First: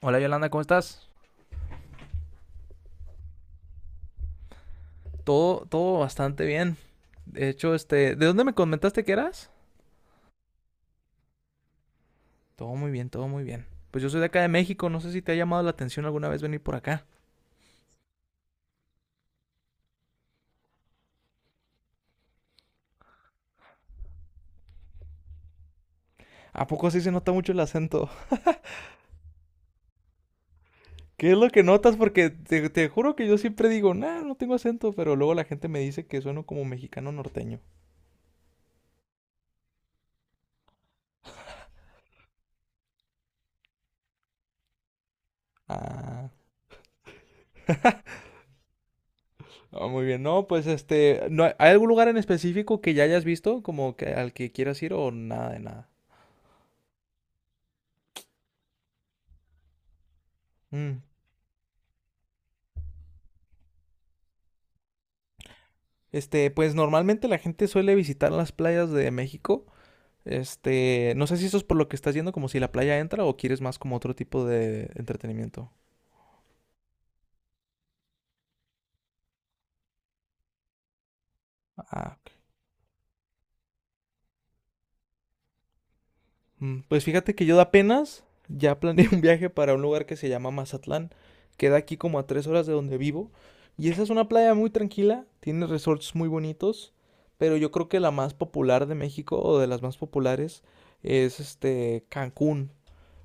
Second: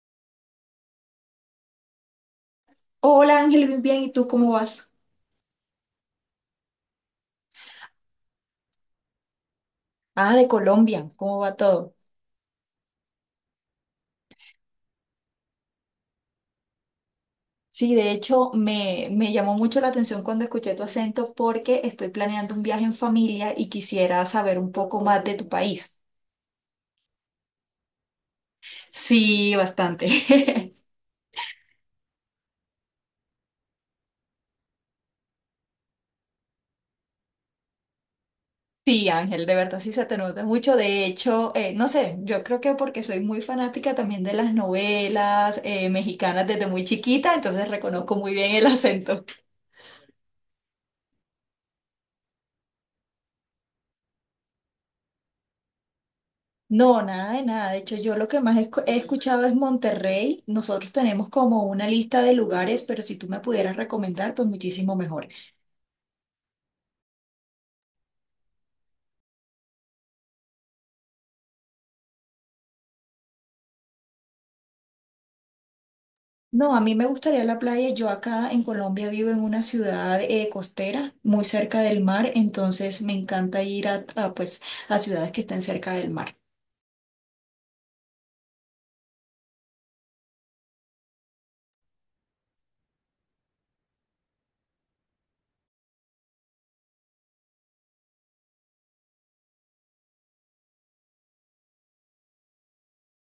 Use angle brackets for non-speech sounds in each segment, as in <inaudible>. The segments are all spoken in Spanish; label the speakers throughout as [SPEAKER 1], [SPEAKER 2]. [SPEAKER 1] Hola Yolanda, ¿cómo estás?
[SPEAKER 2] Hola Ángel, bien, ¿y tú cómo vas?
[SPEAKER 1] Todo bastante bien. De hecho, ¿de dónde me comentaste que eras?
[SPEAKER 2] Ah, de Colombia, ¿cómo va todo?
[SPEAKER 1] Todo muy bien. Pues yo soy de acá de México, no sé si te ha llamado la atención alguna vez venir por acá.
[SPEAKER 2] Sí, de hecho me llamó mucho la atención cuando escuché tu acento porque estoy planeando un viaje en familia y quisiera saber un poco más de tu país.
[SPEAKER 1] ¿A poco sí se nota mucho el acento?
[SPEAKER 2] Sí, bastante. <laughs>
[SPEAKER 1] <laughs> ¿Qué es lo que notas? Porque te juro que yo siempre digo, nah, no tengo acento, pero luego la gente me dice que sueno como mexicano norteño.
[SPEAKER 2] Sí, Ángel, de verdad sí se te nota mucho. De hecho, no sé, yo creo que porque soy muy fanática también de las novelas
[SPEAKER 1] Ah,
[SPEAKER 2] mexicanas desde muy chiquita, entonces reconozco muy bien el acento.
[SPEAKER 1] ah, muy bien. No, pues este, ¿no hay algún lugar en específico que ya hayas visto, como que al que quieras ir o nada de nada?
[SPEAKER 2] No, nada de nada. De hecho, yo lo que más he escuchado es Monterrey. Nosotros
[SPEAKER 1] Mm.
[SPEAKER 2] tenemos como una lista de lugares, pero si tú me pudieras recomendar, pues muchísimo mejor.
[SPEAKER 1] Pues normalmente la gente suele visitar las playas de México. Este, no sé si eso es por lo que estás yendo, como si la playa entra o quieres más como otro tipo de entretenimiento.
[SPEAKER 2] No, a mí me gustaría la playa. Yo acá en Colombia vivo en una ciudad costera, muy cerca del
[SPEAKER 1] Ah, ok.
[SPEAKER 2] mar, entonces me encanta ir pues, a ciudades que estén cerca del mar.
[SPEAKER 1] Mm, pues fíjate que yo apenas ya planeé <laughs> un viaje para un lugar que se llama Mazatlán. Queda aquí como a 3 horas de donde vivo. Y esa es una playa muy tranquila, tiene resorts muy bonitos, pero yo creo que la más popular de México, o de las más populares, es este Cancún.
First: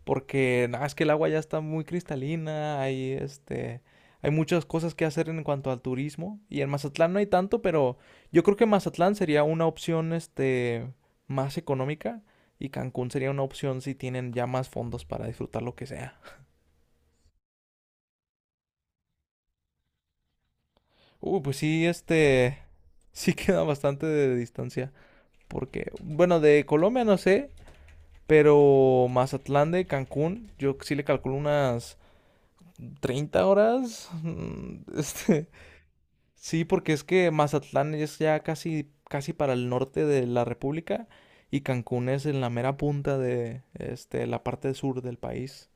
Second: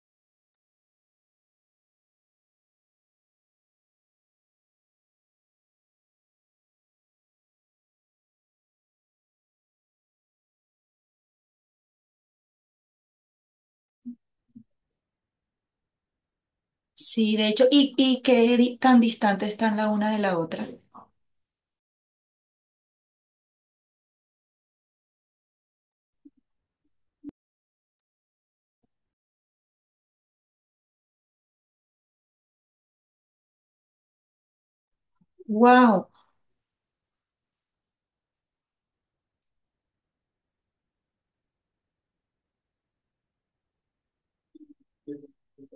[SPEAKER 1] Porque nada, es que el agua ya está muy cristalina, hay muchas cosas que hacer en cuanto al turismo, y en Mazatlán no hay tanto, pero yo creo que Mazatlán sería una opción este más económica, y Cancún sería una opción si tienen ya más fondos para disfrutar lo que sea.
[SPEAKER 2] Sí, de hecho, ¿ tan distantes están la una de la otra?
[SPEAKER 1] Pues sí, este <laughs> sí queda bastante de distancia, porque bueno, de Colombia no sé, pero Mazatlán de Cancún yo sí le calculo unas 30 horas. <laughs> Este,
[SPEAKER 2] ¡Wow!
[SPEAKER 1] sí, porque es que Mazatlán es ya casi para el norte de la República, y Cancún es en la mera punta de la parte sur del país.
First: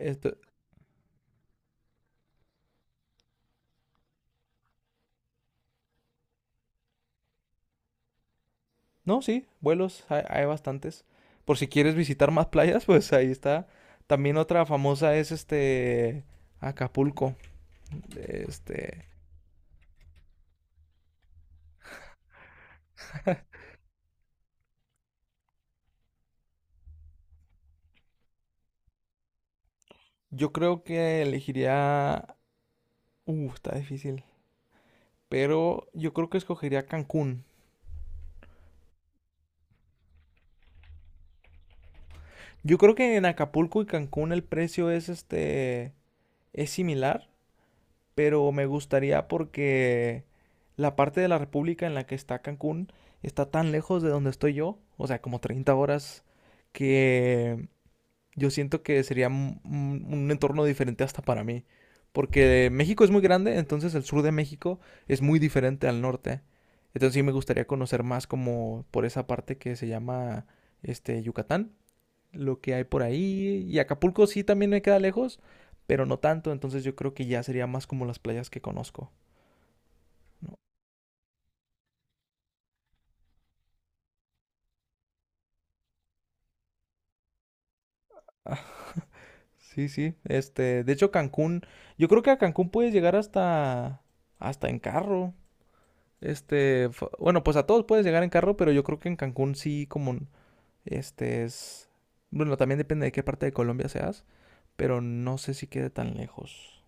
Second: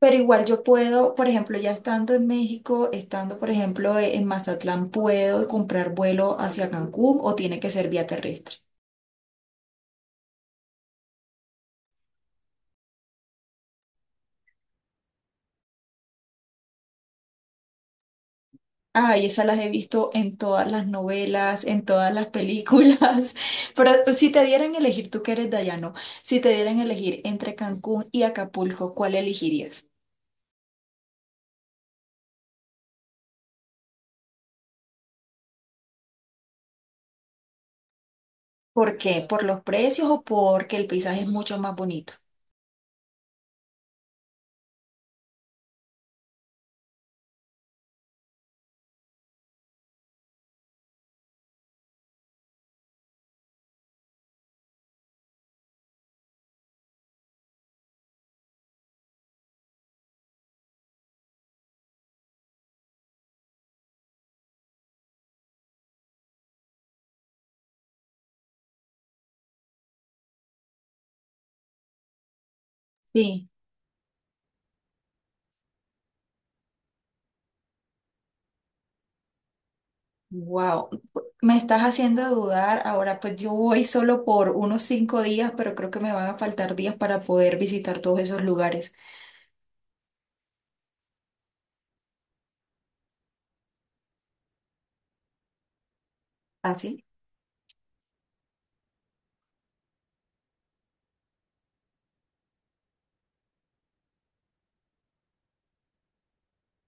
[SPEAKER 2] Pero igual yo puedo, por ejemplo, ya estando en México, estando, por ejemplo, en Mazatlán, puedo comprar vuelo hacia Cancún o tiene que ser vía terrestre.
[SPEAKER 1] no, sí, vuelos hay, bastantes. Por si quieres visitar más playas, pues ahí está. También otra famosa es este Acapulco. Este,
[SPEAKER 2] Ay, esas las he visto en todas las novelas, en todas las películas. <laughs> Pero pues, si te dieran a elegir, tú que eres dayano, si te dieran a elegir entre Cancún y Acapulco, ¿cuál elegirías?
[SPEAKER 1] yo creo que elegiría... está difícil. Pero yo creo que escogería Cancún.
[SPEAKER 2] ¿Por qué? ¿Por los precios o porque el paisaje es mucho más bonito?
[SPEAKER 1] Yo creo que en Acapulco y Cancún el precio es es similar, pero me gustaría porque la parte de la República en la que está Cancún está tan lejos de donde estoy yo, o sea, como 30 horas, que yo siento que sería un entorno diferente hasta para mí. Porque México es muy grande, entonces el sur de México es muy diferente al norte. Entonces sí me gustaría conocer más como por esa parte que se llama este Yucatán, lo que hay por
[SPEAKER 2] Sí.
[SPEAKER 1] ahí. Y Acapulco sí también me queda lejos, pero no tanto, entonces yo creo que ya sería más como las playas que conozco, ¿no?
[SPEAKER 2] Wow, me estás haciendo dudar. Ahora, pues yo voy solo por unos 5 días, pero creo que me van a faltar días para poder visitar todos esos
[SPEAKER 1] Ah,
[SPEAKER 2] lugares.
[SPEAKER 1] sí, sí. Este, de hecho Cancún, yo creo que a Cancún puedes llegar hasta en carro. Este,
[SPEAKER 2] ¿Así?
[SPEAKER 1] bueno, pues a todos puedes llegar en carro, pero yo creo que en Cancún sí como este es bueno, también depende de qué parte de Colombia seas, pero no sé si quede tan lejos.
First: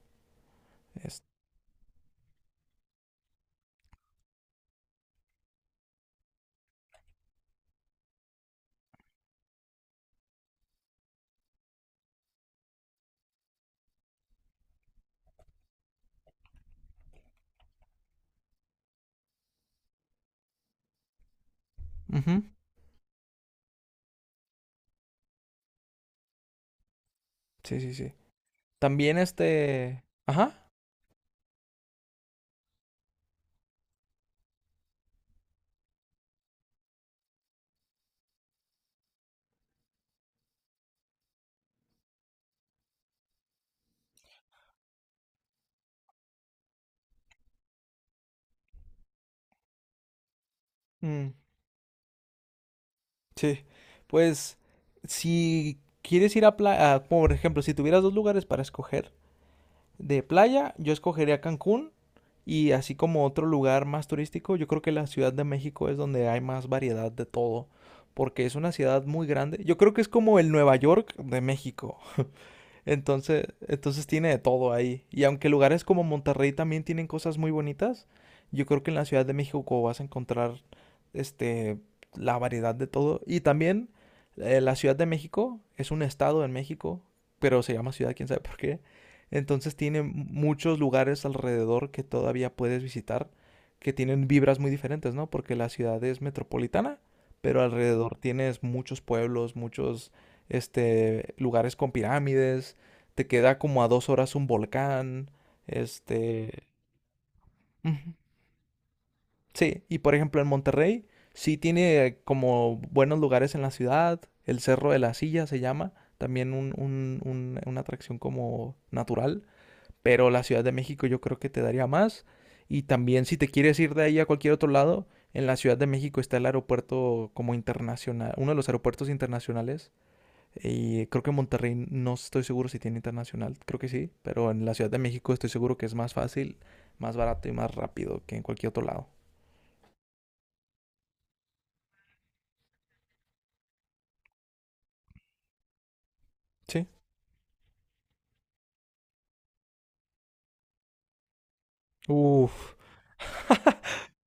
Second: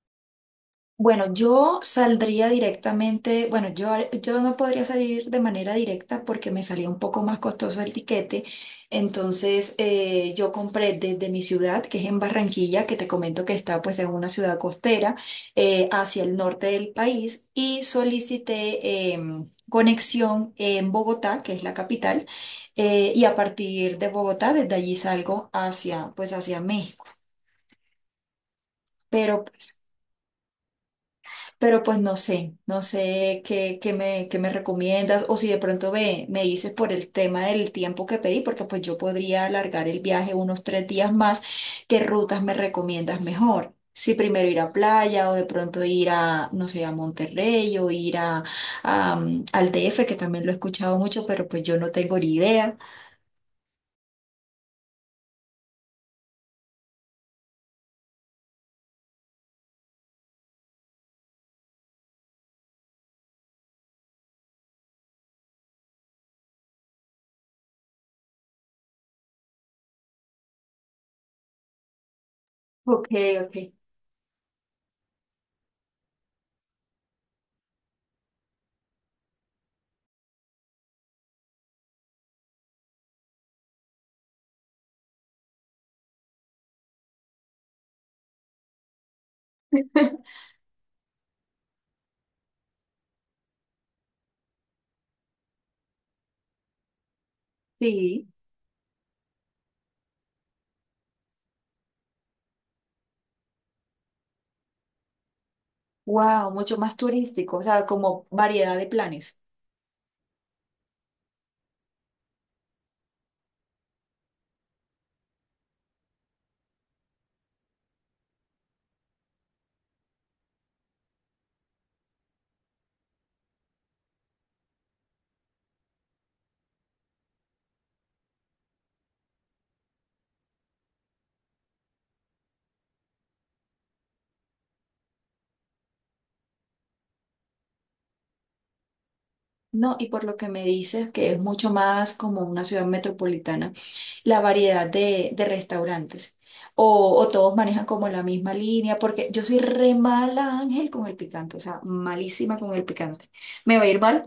[SPEAKER 1] Es-
[SPEAKER 2] Bueno, yo saldría directamente, bueno, yo, yo no podría salir de manera directa porque me salía un poco más costoso el tiquete. Entonces, yo compré desde mi ciudad, que es en Barranquilla, que te comento que está pues en una ciudad costera, hacia el norte del país y solicité conexión en Bogotá, que es la capital,
[SPEAKER 1] Ujú.
[SPEAKER 2] y a partir de Bogotá, desde allí salgo hacia, pues hacia México.
[SPEAKER 1] Sí, sí, sí. También
[SPEAKER 2] Pero pues,
[SPEAKER 1] este, ajá.
[SPEAKER 2] Pero pues, no sé, no sé qué me recomiendas o si de pronto me dices por el tema del tiempo que pedí, porque pues yo podría alargar el viaje unos 3 días más, ¿qué rutas me recomiendas mejor? Si primero ir a playa o de pronto ir a, no sé, a Monterrey o ir al DF, que también lo he escuchado mucho,
[SPEAKER 1] Mm.
[SPEAKER 2] pero pues yo no tengo ni idea.
[SPEAKER 1] Sí, pues si quieres ir a playa, por ejemplo, si tuvieras dos lugares para escoger de playa, yo escogería Cancún, y así como otro lugar más turístico, yo creo que la Ciudad de México es donde hay más variedad de todo, porque es una ciudad muy grande. Yo creo que es como el Nueva York de México.
[SPEAKER 2] Ok,
[SPEAKER 1] Entonces,
[SPEAKER 2] ok.
[SPEAKER 1] entonces tiene de todo ahí. Y aunque lugares como Monterrey también tienen cosas muy bonitas, yo creo que en la Ciudad de México vas a encontrar este la variedad de todo. Y también la Ciudad de México es un estado en México, pero se llama ciudad, quién sabe por qué. Entonces tiene
[SPEAKER 2] <laughs>
[SPEAKER 1] muchos lugares alrededor que todavía puedes visitar, que tienen vibras muy diferentes, ¿no? Porque la ciudad es metropolitana, pero alrededor
[SPEAKER 2] Sí,
[SPEAKER 1] tienes muchos pueblos, muchos este lugares con pirámides, te queda como a 2 horas un volcán,
[SPEAKER 2] wow,
[SPEAKER 1] este...
[SPEAKER 2] mucho más turístico, o sea,
[SPEAKER 1] Ujú.
[SPEAKER 2] como variedad de planes.
[SPEAKER 1] Sí, y por ejemplo en Monterrey sí tiene como buenos lugares en la ciudad, el Cerro de la Silla se llama, también una atracción como natural, pero la Ciudad de México yo creo que te daría más. Y también si te quieres ir de ahí a cualquier otro lado, en la Ciudad de México está el aeropuerto como internacional, uno de los aeropuertos internacionales, y creo que Monterrey, no estoy seguro si tiene internacional, creo que sí, pero en la Ciudad de México estoy seguro que es más fácil, más barato y más rápido que en cualquier otro lado.
[SPEAKER 2] No, y por lo que me dices, que es mucho más como una ciudad metropolitana, la variedad de restaurantes.
[SPEAKER 1] Sí.
[SPEAKER 2] O todos manejan como la misma línea, porque yo soy re mala, Ángel, con el picante, o sea, malísima con
[SPEAKER 1] Uf,
[SPEAKER 2] el picante. ¿Me va a ir mal?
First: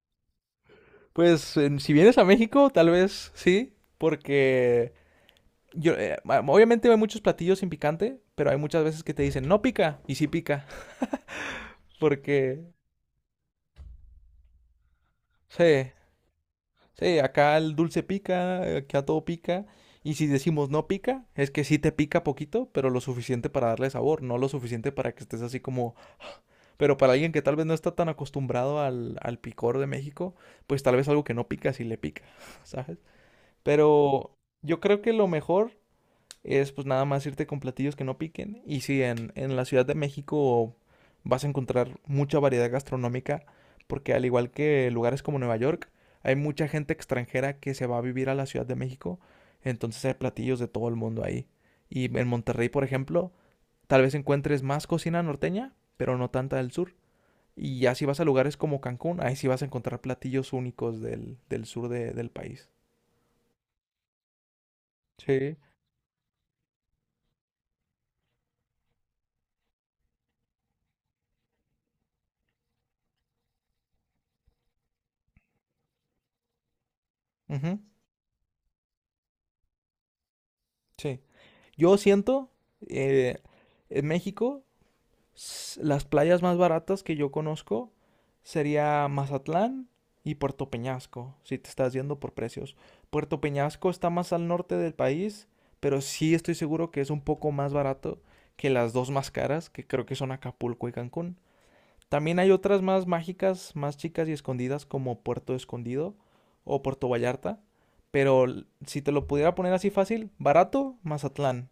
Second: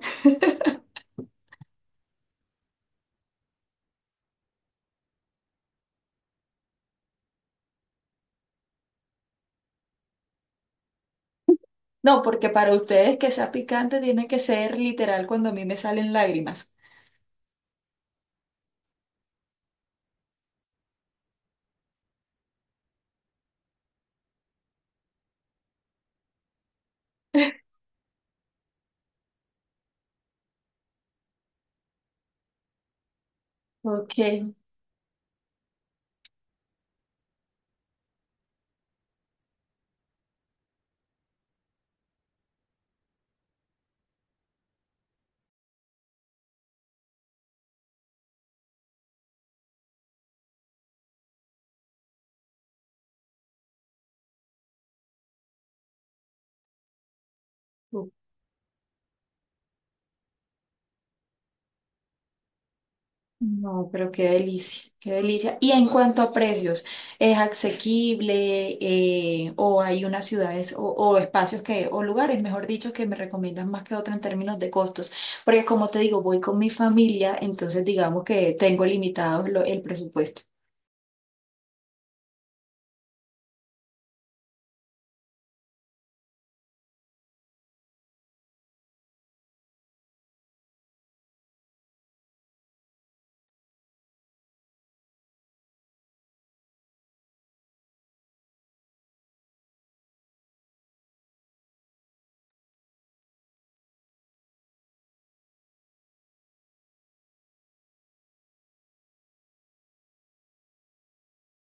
[SPEAKER 1] pues si vienes a México, tal vez sí, porque yo, obviamente hay muchos platillos sin picante, pero hay muchas veces que te dicen no pica y sí pica, <laughs>
[SPEAKER 2] No, porque
[SPEAKER 1] porque
[SPEAKER 2] para ustedes que sea picante tiene que ser literal cuando a mí me
[SPEAKER 1] sí.
[SPEAKER 2] salen lágrimas.
[SPEAKER 1] Sí, acá el dulce pica, acá todo pica. Y si decimos no pica, es que sí te pica poquito, pero lo suficiente para darle sabor, no lo suficiente para que estés así como... Pero para alguien que tal vez no está tan acostumbrado al, al picor de México, pues tal vez algo que no pica sí le pica, <laughs> ¿sabes?
[SPEAKER 2] Ok,
[SPEAKER 1] Pero yo creo que lo mejor es pues nada más irte con platillos que no piquen. Y sí, en la Ciudad de México vas a encontrar mucha variedad gastronómica, porque al igual que lugares como Nueva York, hay mucha gente extranjera que se va a vivir a la Ciudad de México, entonces hay platillos de todo el mundo ahí. Y en Monterrey, por ejemplo, tal vez encuentres más cocina norteña, pero no tanta del sur. Y ya si vas a lugares como Cancún, ahí sí vas a encontrar platillos únicos del sur del país.
[SPEAKER 2] no, pero qué delicia, qué
[SPEAKER 1] Sí.
[SPEAKER 2] delicia. Y en cuanto a precios, ¿es asequible o hay unas ciudades o espacios que, o lugares, mejor dicho, que me recomiendan más que otro en términos de costos? Porque como te digo, voy con mi familia,
[SPEAKER 1] Ujú.
[SPEAKER 2] entonces digamos que tengo limitado el presupuesto.
[SPEAKER 1] Sí. Yo siento, eh, en México, las playas más baratas que yo conozco sería Mazatlán y Puerto Peñasco, si te estás yendo por precios. Puerto Peñasco está más al norte del país, pero sí estoy seguro que es un poco más barato que las dos más caras, que creo que son Acapulco y Cancún. También hay otras más mágicas, más chicas y escondidas, como Puerto Escondido o Puerto Vallarta. Pero si te lo pudiera poner así, fácil, barato, Mazatlán.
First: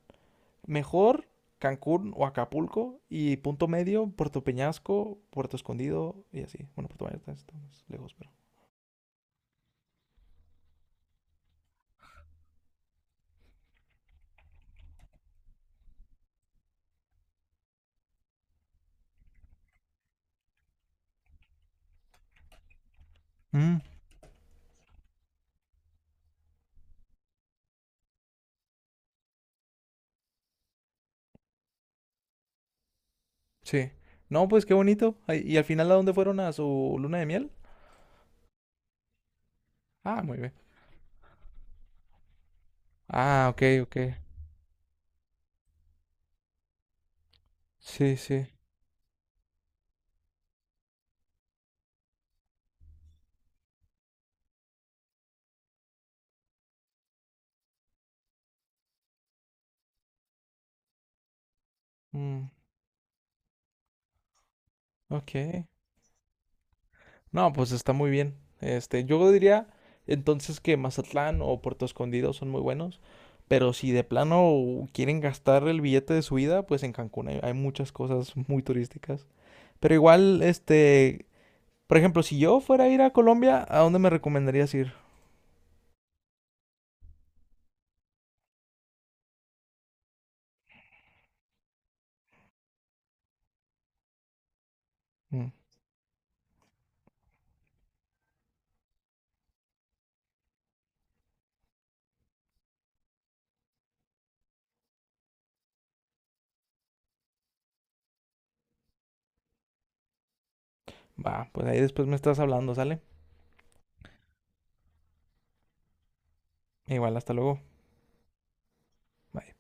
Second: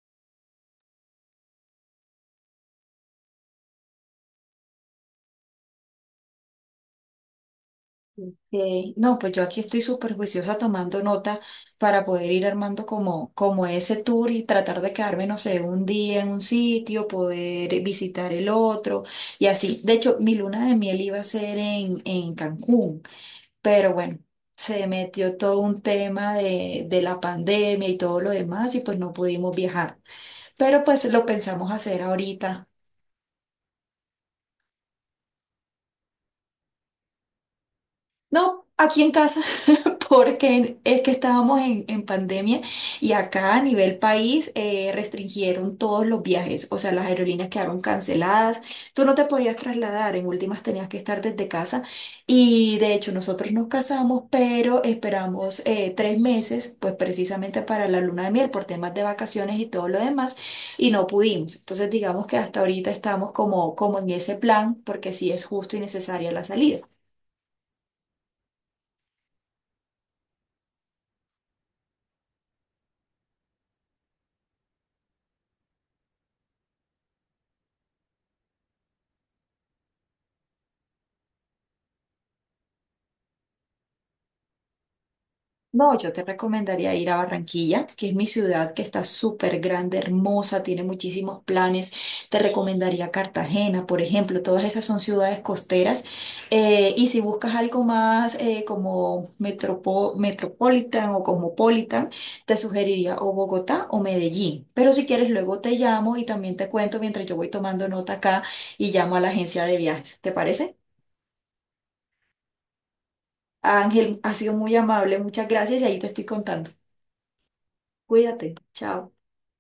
[SPEAKER 1] Mejor, Cancún o Acapulco, y punto medio, Puerto Peñasco, Puerto Escondido y así. Bueno, Puerto Vallarta está más lejos, pero...
[SPEAKER 2] No, pues yo aquí estoy súper juiciosa tomando nota para poder ir armando como, como ese tour y tratar de quedarme, no sé, un día en un sitio, poder visitar el otro y así. De hecho, mi luna de miel iba a ser en Cancún,
[SPEAKER 1] Mm,
[SPEAKER 2] pero bueno, se metió todo un tema de la pandemia y todo lo demás y pues no pudimos viajar. Pero pues lo pensamos hacer ahorita.
[SPEAKER 1] sí. No, pues qué bonito. Ay, ¿y al final a dónde fueron a su luna de miel?
[SPEAKER 2] No, aquí en casa, <laughs>
[SPEAKER 1] Ah, muy bien.
[SPEAKER 2] porque es que estábamos en pandemia y
[SPEAKER 1] Ah,
[SPEAKER 2] acá a
[SPEAKER 1] ok, ok.
[SPEAKER 2] nivel país restringieron todos los viajes, o sea, las aerolíneas quedaron
[SPEAKER 1] Sí, sí.
[SPEAKER 2] canceladas, tú no te podías trasladar, en últimas tenías que estar desde casa y de hecho nosotros nos casamos, pero esperamos 3 meses, pues precisamente para la luna de miel por temas de vacaciones y todo lo demás y no pudimos. Entonces digamos que
[SPEAKER 1] Mm,
[SPEAKER 2] hasta ahorita estamos como, como en ese plan, porque sí es
[SPEAKER 1] ok.
[SPEAKER 2] justo y necesaria la salida.
[SPEAKER 1] No, pues está muy bien. Este, yo diría entonces que Mazatlán o Puerto Escondido son muy buenos, pero si de plano quieren gastar el billete de su vida, pues en Cancún hay, muchas cosas muy turísticas. Pero igual, este, por ejemplo, si yo fuera a ir a Colombia, ¿a dónde me recomendarías ir?
[SPEAKER 2] No, yo te recomendaría ir a Barranquilla, que es mi ciudad, que está súper grande, hermosa, tiene muchísimos planes. Te recomendaría Cartagena, por ejemplo, todas esas son ciudades
[SPEAKER 1] Mm.
[SPEAKER 2] costeras. Y si buscas algo más como metropolitan o cosmopolitan, te sugeriría o Bogotá o Medellín. Pero si quieres, luego te llamo y también te cuento mientras yo voy tomando nota acá y llamo a la agencia de viajes. ¿Te parece?
[SPEAKER 1] Pues ahí después me estás hablando, ¿sale?
[SPEAKER 2] Ángel, ha sido muy amable, muchas gracias y ahí te estoy contando.
[SPEAKER 1] Igual, hasta luego.
[SPEAKER 2] Cuídate, chao.
[SPEAKER 1] Bye.